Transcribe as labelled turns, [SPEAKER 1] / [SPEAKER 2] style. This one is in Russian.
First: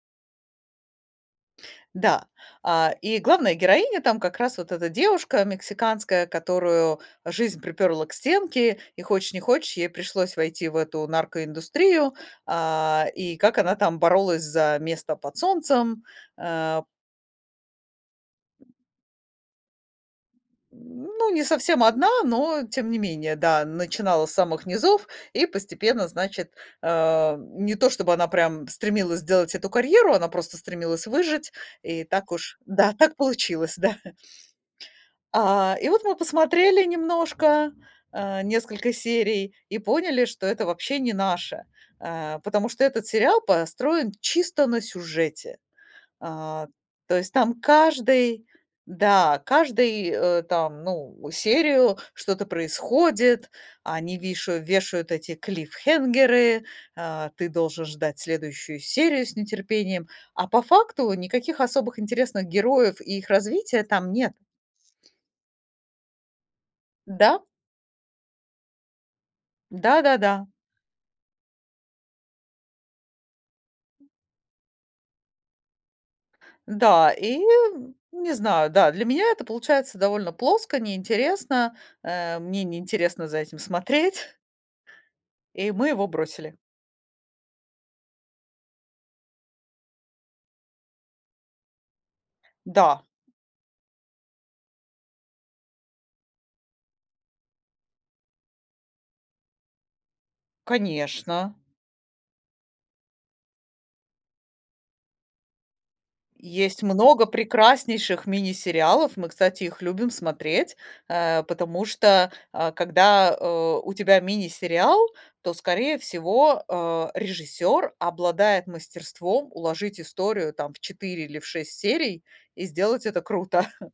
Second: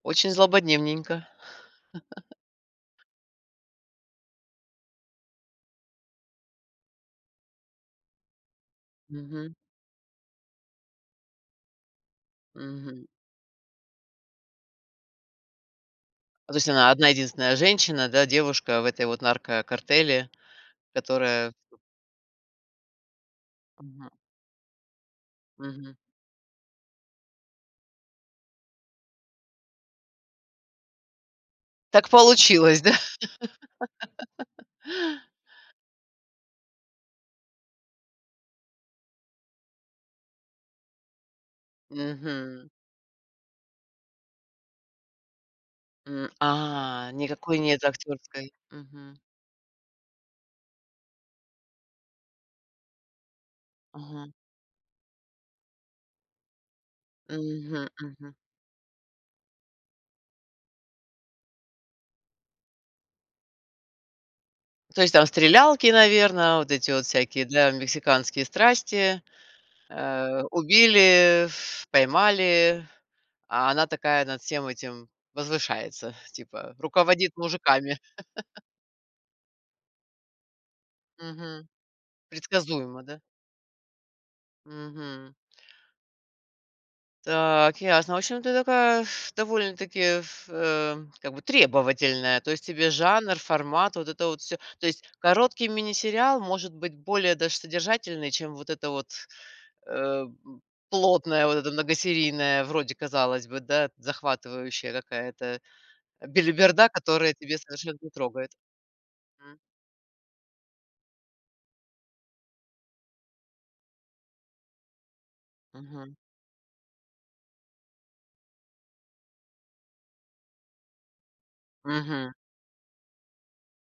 [SPEAKER 1] Очень злободневненько.
[SPEAKER 2] Да. А, и главная героиня там как раз вот эта девушка мексиканская, которую жизнь припёрла к стенке, и, хочешь не
[SPEAKER 1] Мгм.
[SPEAKER 2] хочешь, ей пришлось войти в эту наркоиндустрию.
[SPEAKER 1] Мгм.
[SPEAKER 2] А, и как она там боролась за место под солнцем,
[SPEAKER 1] Ну, то есть
[SPEAKER 2] э
[SPEAKER 1] она одна-единственная женщина, да, девушка в этой вот наркокартеле,
[SPEAKER 2] Ну, не
[SPEAKER 1] которая [unintelligible]
[SPEAKER 2] совсем одна, но тем не менее. Да,
[SPEAKER 1] Мгм.
[SPEAKER 2] начинала с самых низов и
[SPEAKER 1] Мгм.
[SPEAKER 2] постепенно, значит, э, не то чтобы она прям стремилась сделать эту карьеру, она просто стремилась выжить. И
[SPEAKER 1] Так
[SPEAKER 2] так уж
[SPEAKER 1] получилось, да.
[SPEAKER 2] да, так получилось, да. А, и вот мы посмотрели немножко, э, несколько серий и поняли, что это вообще не наше, э, потому
[SPEAKER 1] Мгм.
[SPEAKER 2] что этот сериал построен чисто на сюжете.
[SPEAKER 1] М,
[SPEAKER 2] А,
[SPEAKER 1] а,
[SPEAKER 2] то есть
[SPEAKER 1] никакой
[SPEAKER 2] там
[SPEAKER 1] нет
[SPEAKER 2] каждый,
[SPEAKER 1] актёрской, мгм.
[SPEAKER 2] да, каждый, э, там, ну, серию что-то происходит, они
[SPEAKER 1] Мгм.
[SPEAKER 2] вишаю вешают эти клиффхэнгеры, э, ты должен
[SPEAKER 1] Мгм,
[SPEAKER 2] ждать
[SPEAKER 1] мгм.
[SPEAKER 2] следующую серию с нетерпением, а по факту никаких особых интересных героев и их развития там нет.
[SPEAKER 1] То есть там стрелялки, наверное, вот эти вот
[SPEAKER 2] Да.
[SPEAKER 1] всякие для мексиканские страсти. Э,
[SPEAKER 2] Да-да-да.
[SPEAKER 1] убили, ф поймали, а она такая над всем этим возвышается, типа,
[SPEAKER 2] Да,
[SPEAKER 1] руководит
[SPEAKER 2] и
[SPEAKER 1] мужиками.
[SPEAKER 2] не знаю, да, для меня это получается довольно плоско,
[SPEAKER 1] Мгм.
[SPEAKER 2] неинтересно. Э, мне
[SPEAKER 1] Предсказуемо, да?
[SPEAKER 2] неинтересно за этим смотреть.
[SPEAKER 1] Мгм.
[SPEAKER 2] И мы его бросили.
[SPEAKER 1] Так, ясно. В общем, ты такая, пф, довольно-таки, пф, эм, как бы, требовательная. То есть тебе
[SPEAKER 2] Да.
[SPEAKER 1] жанр, формат- вот это вот всё. То есть короткий мини-сериал может быть более даже содержательный, чем вот эта вот, э, п плотная,
[SPEAKER 2] Конечно.
[SPEAKER 1] вот эта многосерийная, вроде, казалось бы, да, захватывающая какая-то, э,
[SPEAKER 2] Есть
[SPEAKER 1] белиберда,
[SPEAKER 2] много
[SPEAKER 1] которая тебя совершенно не
[SPEAKER 2] прекраснейших
[SPEAKER 1] трогает.
[SPEAKER 2] мини-сериалов, мы,
[SPEAKER 1] М.
[SPEAKER 2] кстати, их любим смотреть, э, потому что, а, когда, э, у тебя мини-сериал, то, скорее
[SPEAKER 1] Мгм.
[SPEAKER 2] всего, э, режиссёр обладает мастерством уложить историю там в 4 или в 6 серий
[SPEAKER 1] Мгм.
[SPEAKER 2] и сделать это круто.